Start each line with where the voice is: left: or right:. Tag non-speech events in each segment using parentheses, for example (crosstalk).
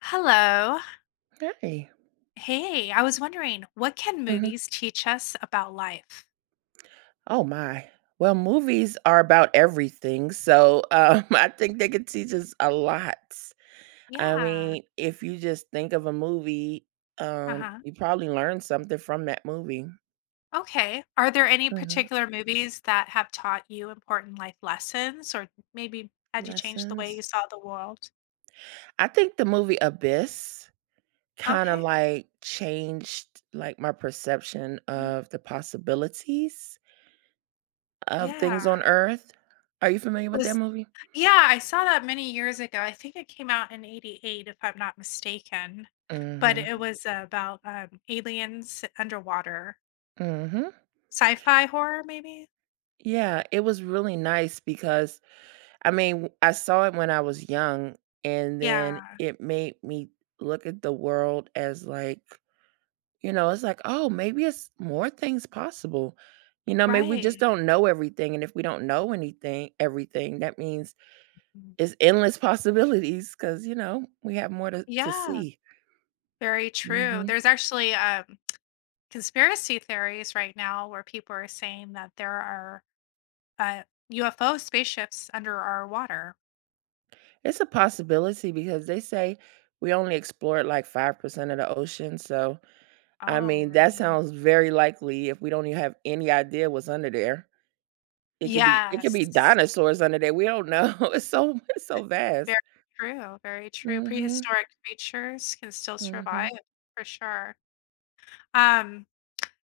left: Hello.
right: Hey.
left: Hey, I was wondering, what can
right: Mhm.
left: movies teach us about life?
right: Oh my. Well, movies are about everything, so, (laughs) I think they can teach us a lot. I
left: Yeah.
right: mean, if you just think of a movie,
left: Uh-huh.
right: you probably learn something from that movie.
left: Okay. Are there any
right: Mhm.
left: particular movies that have taught you important life lessons or maybe had you change the way you
right: Lessons.
left: saw the world?
right: I think the movie Abyss kinda,
left: Okay.
right: like, changed, like, my perception
left: Mm.
right: of the possibilities of
left: Yeah.
right: things on Earth. Are you familiar with that
left: Was
right: movie?
left: yeah, I saw that many years ago. I think it came out in 88 if I'm not mistaken. But
right: Mhm.
left: it was about aliens underwater.
right: Mhm.
left: Sci-fi horror maybe?
right: Yeah, it was really nice because I mean, I saw it when I was young, and then
left: Yeah.
right: it made me look at the world as like, you know, it's like, oh, maybe it's more things possible. You know, maybe we just
left: Right.
right: don't know everything. And if we don't know anything, everything, that means it's endless (laughs) possibilities because, you know, we have more to
left: Yeah,
right: see.
left: very true.
right: Hmm.
left: There's actually conspiracy theories right now where people are saying that there are uh, UFO spaceships under our water.
right: It's a possibility because they say we only explored like 5% of the ocean. So, I
left: Oh,
right: mean, that
left: really?
right: sounds very likely if we don't even have any idea what's under there. It could be
left: Yes,
right: dinosaurs under there, we don't know, (laughs) it's so vast.
left: very true. Very true.
right: Mhm,
left: Prehistoric creatures can still survive
right: mhm.
left: for sure. Um,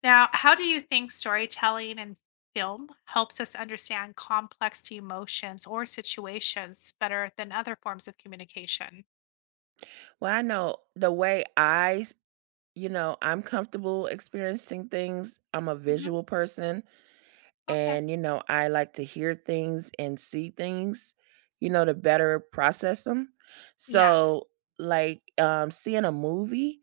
left: Now, how do you think storytelling and film helps us understand complex emotions or situations better than other forms of communication?
right: Well, I know the way I s you know, I'm comfortable experiencing things, I'm a
left: hmm
right: visual person,
left: Okay.
right: and, you know, I like to hear things and see things, you know, to better process them.
left: Yes,
right: So, like, seeing a movie,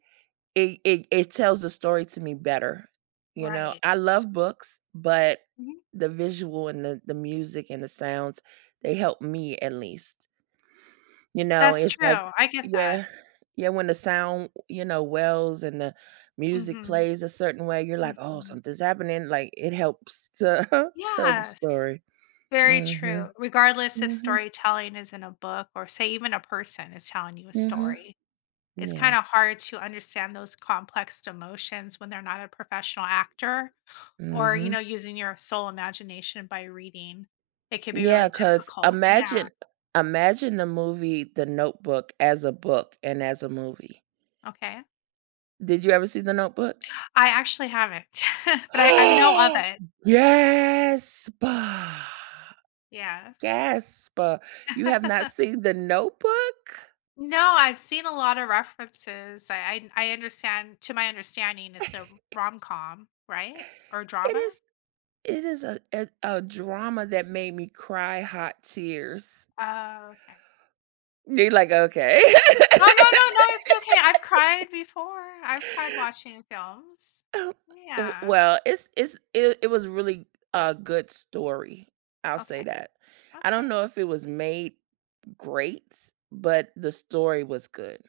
right: it tells the story to me better, you know?
left: right.
right: I love books, but
left: Mhm.
right: the visual and the music and the sounds, they help me at least, you know?
left: That's
right: It's like
left: true, I get that.
right: yeah. Yeah, when the sound, you know, wells and the music
left: Mhm,
right: plays a certain way, you're like, "Oh,
left: mhm.
right: something's happening." Like, it helps to (laughs) tell the
left: Yes,
right: story.
left: very
right: Mm, mhm.
left: true, regardless if
right: Mhm.
left: storytelling is in a book or say even a person is telling you a
right: Mhm.
left: story. It's
right: Yeah.
left: kinda hard to understand those complex emotions when they're not a professional actor
right: Mm,
left: or, you
right: mhm.
left: know, using your sole imagination by reading. It could be really
right: Yeah, cause
left: difficult. Yeah,
right: imagine the movie The Notebook as a book and as a movie.
left: okay.
right: Did you ever see The Notebook?
left: I actually haven't, (laughs) but I know of
right: (gasps)
left: it.
right: Gasp!
left: Yes.
right: Gasp! You have not
left: (laughs)
right: seen The Notebook?
left: No, I've seen a lot of references. I understand. To my understanding, it's a rom com, right? Or
right: It
left: drama?
right: is it is a drama that made me cry hot tears.
left: Oh, okay.
right: You're like, "Okay."
left: No, no,
right: (laughs)
left: no, no. It's okay. I've cried before. I've cried watching films.
right: W
left: Yeah.
right: well, it was really a good story, I'll say
left: Okay.
right: that. I don't
left: Okay.
right: know if it was made great, but the story was good.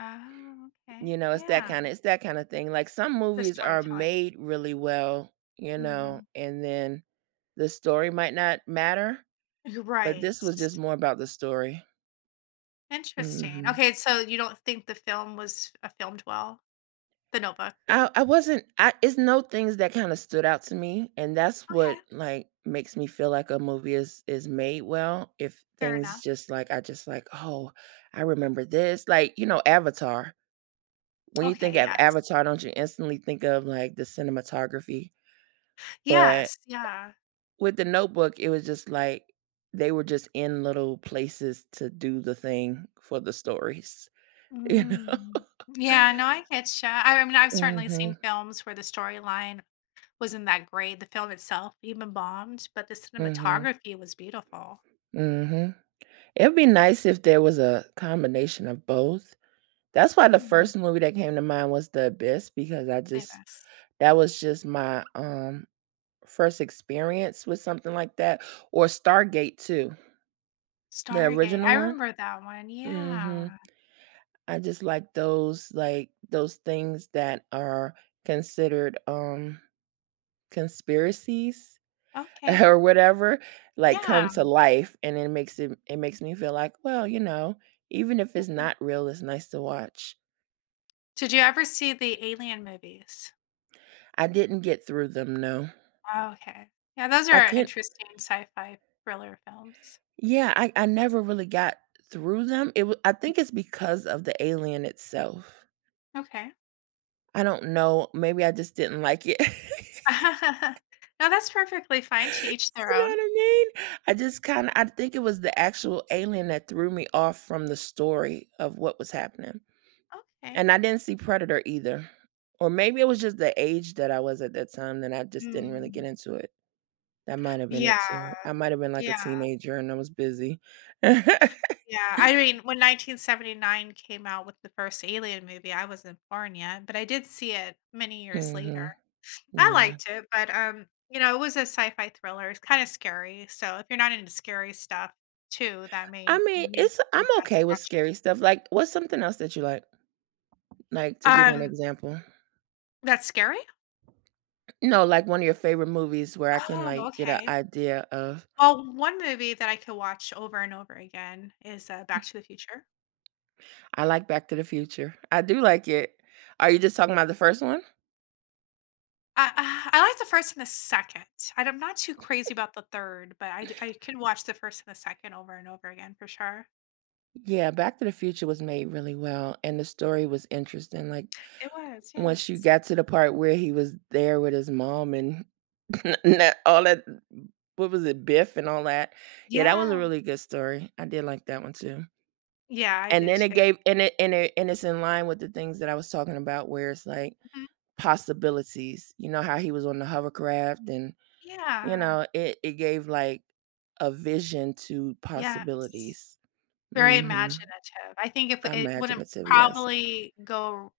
left: Oh, okay.
right: You know, it's that kinda
left: Yeah.
right: it's that kinda thing, like, some
left: The
right: movies are
left: storytelling.
right: made really well, you know,
left: hmm
right: and then the story might not matter, but this
left: Right.
right: was just more about the story.
left: Interesting.
right: Mhm.
left: Okay. So you don't think the film was filmed well? The Notebook.
right: I wasn't I it's no things that kinda stood out to me, and that's
left: Okay.
right: what, like, makes me feel like a movie is made well, if
left: Fair
right: things
left: enough.
right: just like I just like, "Oh, I remember this." Like, you know, Avatar. When you think
left: Okay.
right: of
left: Yes.
right: Avatar, don't you instantly think of, like, the cinematography? But
left: Yes. Yeah.
right: with The Notebook, it was just like they were just in little places to do the thing for the stories, (laughs) you
left: Mm.
right: know? (laughs)
left: Yeah, no, I get you. I mean, I've certainly seen
right: Mhm.
left: films where the storyline wasn't that great. The film itself even bombed, but the
right: Mhm.
left: cinematography was beautiful.
right: Mhm. It'd be nice if there was a combination of both. That's why the
left: Mm,
right: first movie that came to mind was The Abyss because I
left: save
right: just
left: us.
right: that was just my, first experience with something like that, or Stargate too, the
left: Stargate, I
right: original one.
left: remember that one,
right: Mhm.
left: yeah.
right: I just like, those things that are considered, conspiracies (laughs)
left: Okay,
right: or whatever, like,
left: yeah.
right: come to life, and it makes me feel like, "Well, you know, even if it's
left: Mm.
right: not real, it's nice to watch."
left: Did you ever see the Alien movies?
right: I didn't get through them, no.
left: Okay. Yeah, those
right: I
left: are
right: couldn't
left: interesting sci-fi thriller films.
right: Yeah, I never really got through them. It wa I think it's because of the alien itself.
left: Okay.
right: I don't know, maybe I just didn't like it. (laughs)
left: (laughs) No, that's perfectly fine, to each their
right: You know
left: own.
right: what I mean? I just kinda I think it was the actual alien that threw me off from the story of what was happening.
left: Okay.
right: And I didn't see Predator either. Or maybe it was just the age that I was at that time that I just didn't really
left: Mm.
right: get into it. That might have been
left: Yeah.
right: it too. I might have been like a
left: Yeah,
right: teenager and I was busy. (laughs)
left: yeah. I mean, when 1979 came out with the first Alien movie, I wasn't born yet, but I did see it many years later.
right: Mhm.
left: I
right: Yeah.
left: liked it, but, you know, it was a sci-fi thriller. It's kinda scary, so if you're not into scary stuff too, that may
right: I mean,
left: may
right: it's I'm
left: not
right: okay with
left: watch it.
right: scary stuff, like, what's something else that you like? Like, to give me an
left: Um,
right: example.
left: that's scary?
right: No, like, one of your favorite movies where I can,
left: Oh,
right: like, get an
left: okay.
right: idea of
left: Well, one movie that I could watch over and over again is, Back to the Future.
right: I like Back to the Future. I do like it. Are you just talking about the first one?
left: I I like the 1st and the 2nd. I'm not too crazy about the 3rd, but I can watch the 1st and the 2nd over and over again for sure.
right: Yeah, Back to the Future was made really well, and the story was interesting, like,
left: It was,
right: once you
left: yes.
right: got to the part where he was there with his mom and (laughs) and that all that what was it, Biff and all that. Yeah, that was a
left: Yeah.
right: really good story. I did like that one too.
left: Yeah, I
right: And
left: did
right: then it
left: too.
right: gave and it and it and it's in line with the things that I was talking about where it's like
left: Mhm.
right: possibilities, you know, how he was on the hovercraft and, you
left: Yeah.
right: know, it gave like a vision to
left: Yes.
right: possibilities.
left: Very
right: Mhm.
left: imaginative. I think if it wouldn't
right: Imaginative, yes.
left: probably go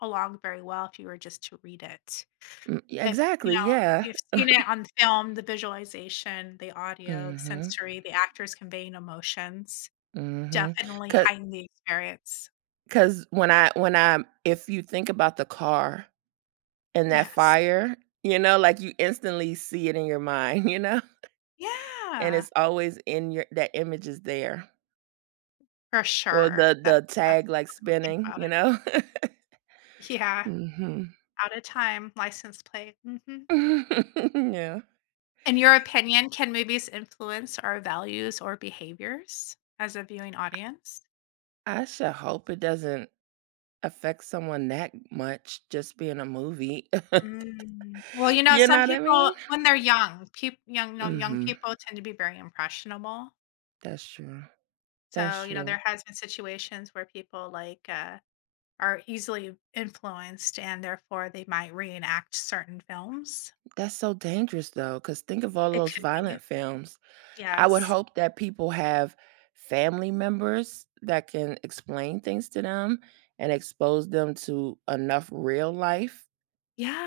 left: along very well if you were just to read it.
right: Mm, yeah,
left: If, you know,
right: exactly, yeah.
left: you've seen it on film, the visualization, the audio, the
right: Mhm,
left: sensory, the actors conveying emotions
right: mhm.
left: definitely
right: because
left: heighten the experience.
right: cause when I if you think about the car and that
left: Yes.
right: fire, you know, like you instantly see it in your mind, (laughs) you know? And
left: Yeah,
right: it's always in your that image is there.
left: for
right: Or
left: sure.
right: the
left: That
right: the
left: that's
right: tag, like,
left: what I would think
right: spinning,
left: about it.
right: you know? (laughs)
left: Yeah,
right: Mhm.
left: out of time, license plate, mhm.
right: (laughs) Yeah.
left: In your opinion, can movies influence our values or behaviors as a viewing audience?
right: I sure hope it doesn't affect someone that much just being a movie. (laughs)
left: Mm. Well, you know,
right: You know
left: some
right: what I
left: people
right: mean?
left: when they're young, peop young you know, young
right: Mhm.
left: people tend to be very impressionable.
right: That's true. That's
left: So, you know,
right: true.
left: there has been situations where people, like, are easily influenced, and therefore, they might reenact certain films.
right: That's so dangerous, though, cause think of all
left: It
right: those
left: could be.
right: violent films. I would
left: Yes.
right: hope that people have family members that can explain things to them and expose them to enough real life.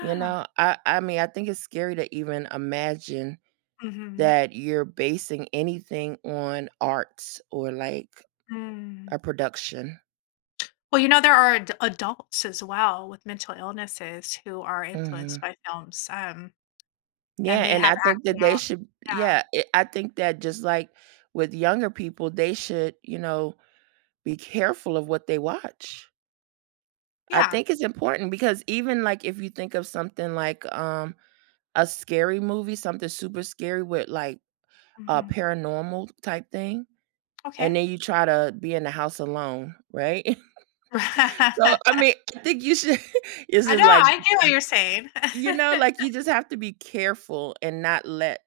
right: You know, I mean, I think it's scary to even imagine
left: Mhm.
right: that you're basing anything on arts or, like,
left: Mm.
right: a production.
left: Well, you know, there are ad adults as well with mental illnesses who are influenced
right: Mhm.
left: by films,
right: Yeah,
left: and they
right: and
left: have
right: I think
left: acted
right: that they
left: out.
right: should
left: Yeah.
right: yeah, it I think that just like with younger people, they should, you know, be careful of what they watch. I
left: Yeah.
right: think it's important because even, like, if you think of something like, a scary movie, something super scary with, like, a
left: Mhm.
right: paranormal type thing.
left: Okay.
right: And then you try to be in the house alone, right? (laughs) So, I
left: (laughs)
right: mean, I think you should (laughs) it's
left: I know,
right: just
left: I
right: like,
left: get what you're saying.
right: you know, like,
left: (laughs)
right: you just have to be careful and not let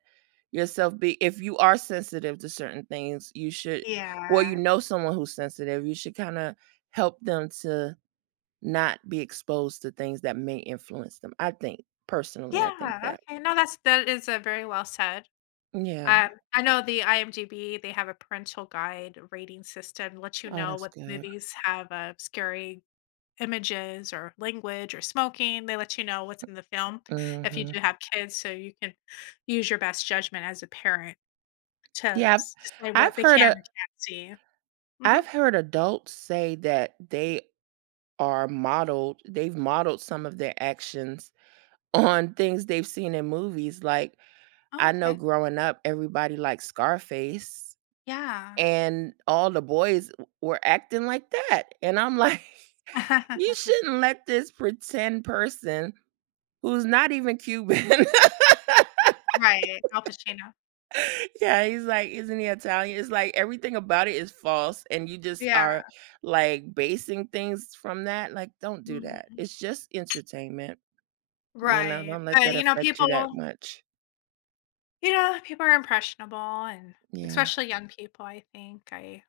right: yourself be if you are sensitive to certain things, you should or you
left: Yeah.
right: know someone who's sensitive, you should kinda help them to not be exposed to things that may influence them, I think. Personally, I think
left: Yeah,
right: that.
left: okay. No, that's that is, a very well said.
right: Yeah.
left: I know the IMDb, they have a parental guide rating system. Let you
right: Oh,
left: know
right: that's
left: what
right: good.
left: movies have a scary images or language or smoking. They let you know what's in the film if you
right: Mhm.
left: do have kids, so you can use your best judgment as a parent to
right: Yeah,
left: s decide
right: I've
left: what they
right: heard
left: can and
right: a
left: can't see. Mhm.
right: I've heard adults say that they've modeled some of their actions (laughs) on things they've seen in movies, like,
left: Oh,
right: I know
left: okay.
right: growing up, everybody liked Scarface,
left: Yeah.
right: and all the boys w were acting like that, and I'm like, (laughs) "You
left: (laughs)
right: shouldn't let this pretend person who's not even Cuban"
left: Right, Al Pacino.
right: (laughs) Yeah, he's like, "Isn't he Italian?" It's like, everything about it is false, and you just
left: Yeah.
right: are, like, basing things from that, like, don't do that.
left: Mhm.
right: It's just entertainment. You know,
left: Right.
right: don't let
left: But,
right: that
left: you know,
right: affect you that much.
left: people are impressionable and
right: Yeah.
left: especially young people, I think. I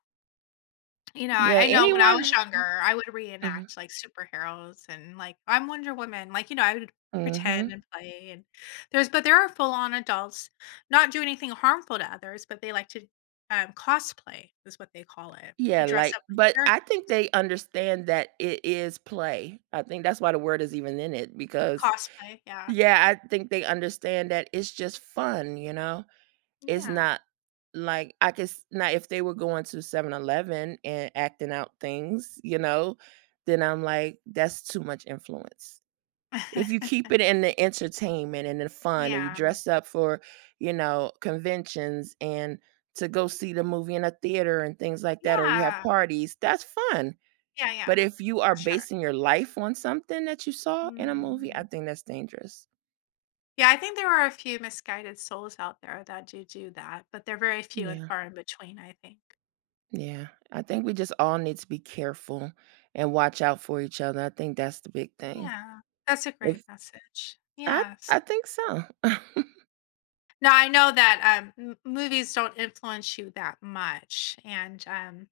left: You know,
right: Yeah,
left: I know when I was
right: anyone
left: younger, I would
right: Mhm,
left: reenact, like, superheroes and, like, I'm Wonder Woman, like, you know, I would pretend
right: mhm.
left: and play and there's but there are full-on adults not do anything harmful to others, but they like to, cosplay is what they call it. To
right: Yeah,
left: dress
right: like
left: up like
right: but
left: character
right: I think they understand that it is play. I think that's why the word is even in it because
left: cosplay, yeah.
right: yeah, I think they understand that it's just fun, you know? It's
left: Yeah.
right: not like I could s now if they were going to 7-Eleven and acting out things, you know, then I'm like, that's too much influence. If you keep
left: (laughs)
right: it in the entertainment and the fun and you
left: Yeah.
right: dress up for, you know, conventions and to go see the movie in a theater and things like that, or you have
left: Yeah.
right: parties, that's fun.
left: Yeah, yeah.
right: But if you are
left: For sure.
right: basing your life on something that you saw in a movie,
left: Mm.
right: I think that's dangerous.
left: Yeah, I think there are a few misguided souls out there that do that, but they're very few and
right: Yeah,
left: far in between, I think.
right: yeah. I think we just all need to be careful and watch out for each other. I think that's the big thing.
left: Yeah, that's a great
right: If
left: message.
right: I
left: Yes.
right: I think so. (laughs)
left: Now I know that m- movies don't influence you that much, and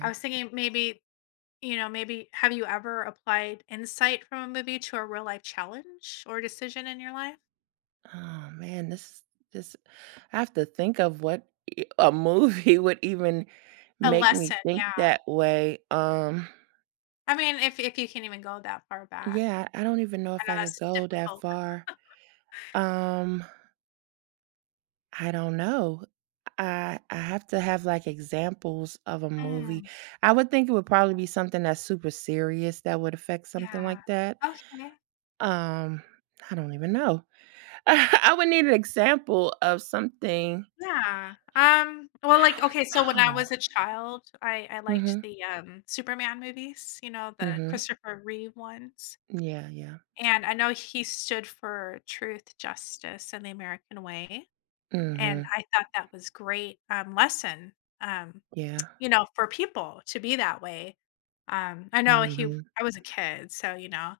left: I was thinking maybe you know maybe have you ever applied insight from a movie to a real life challenge or decision in your life?
right: Oh man, this I have to think of what e a (laughs) movie would even
left: A
right: make me
left: lesson,
right: think
left: yeah.
right: that way. Um,
left: I mean, if you can even go that far back,
right: yeah, I don't even know
left: I
right: if
left: know
right: I could
left: that's
right: go that
left: difficult.
right: far. Um, I don't know. I have to have, like, examples of a movie.
left: Mm,
right: I would think it would probably be something that's super serious that would affect something
left: yeah.
right: like that.
left: Okay.
right: Um, I don't even know. (laughs) I would need an example of something
left: Yeah. Well,
right: I
left: like,
right: don't
left: okay, so when I
right: know.
left: was a child, I liked
right: Mhm,
left: the, Superman movies, you know, the
right: mhm.
left: Christopher Reeve ones,
right: Yeah, yeah.
left: and I know he stood for truth, justice, and the American way,
right: Mm,
left: and
right: mhm.
left: I thought that was great, lesson, um,
right: Yeah.
left: you know, for people to be that way. I know
right: Mm,
left: he
right: mhm.
left: I was a kid, so, you know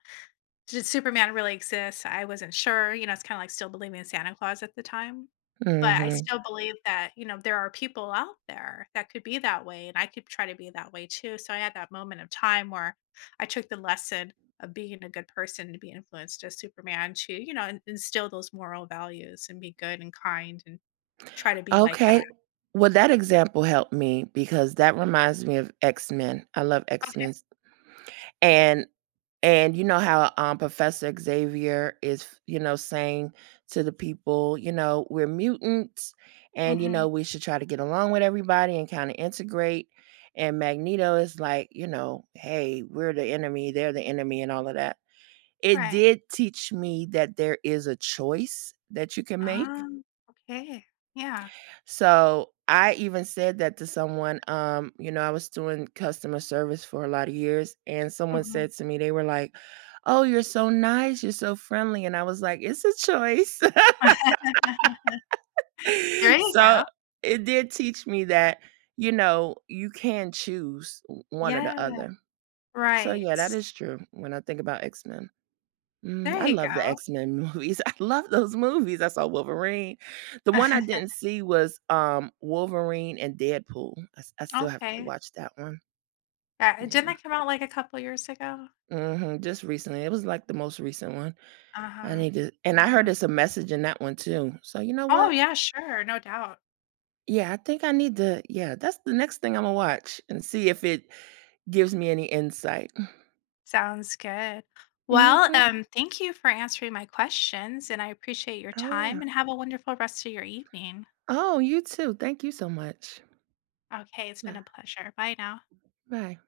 left: did Superman really exist? I wasn't sure, you know, it's kinda like still believing in Santa Claus at the time,
right: Mm,
left: but I
right: mhm.
left: still believe that, you know, there are people out there that could be that way, and I could try to be that way too, so I had that moment of time where I took the lesson of being a good person to be influenced as Superman to, you know, in instill those moral values and be good and kind and try to be like that.
right: Okay. Well, that example helped me because that reminds me of X-Men. I love
left: Okay.
right: X-Men. And and you know how Professor Xavier is, you know, saying to the people, you know, we're mutants and you
left: Mhm.
right: know, we should try to get along with everybody and kind of integrate. And Magneto is like, you know, hey, we're the enemy, they're the enemy and all of that. It
left: Right.
right: did teach me that there is a choice that you can make.
left: Oh, okay. Yeah.
right: So, I even said that to someone, you know, I was doing customer service for a lot of years, and someone
left: Mhm.
right: said to me, they were like, "Oh, you're so nice, you're so friendly," and I was like, "It's a choice." (laughs)
left: (laughs) There you
right: So,
left: go.
right: it did teach me that, you know, you can choose one or the
left: Yeah.
right: other. So,
left: Right.
right: yeah, that is true when I think about X-Men. Mm, I
left: There you
right: love the
left: go.
right: X-Men movies. (laughs) I love those movies. I saw Wolverine. The one I
left: (laughs)
right: didn't see was, Wolverine and Deadpool. I still have to
left: Okay.
right: watch that one.
left: Yeah, didn't
right: Yeah.
left: that come out, like, a couple years ago?
right: Mhm, just recently. It was, like, the most recent one. I
left: Uh-huh.
right: need to and I heard
left: Yeah.
right: there's a message in that one too. So, you know
left: Oh,
right: what?
left: yeah, sure, no doubt.
right: Yeah, I think I need to yeah, that's the next thing Imma watch and see if it gives me any insight.
left: Sounds good. Well,
right: Mhm.
left: thank you for answering my questions, and I appreciate your
right: Oh,
left: time,
right: yeah.
left: and have a wonderful rest of your evening.
right: Oh, you too. Thank you so much.
left: Okay, it's been
right: Bye.
left: a pleasure. Bye now.
right: Bye.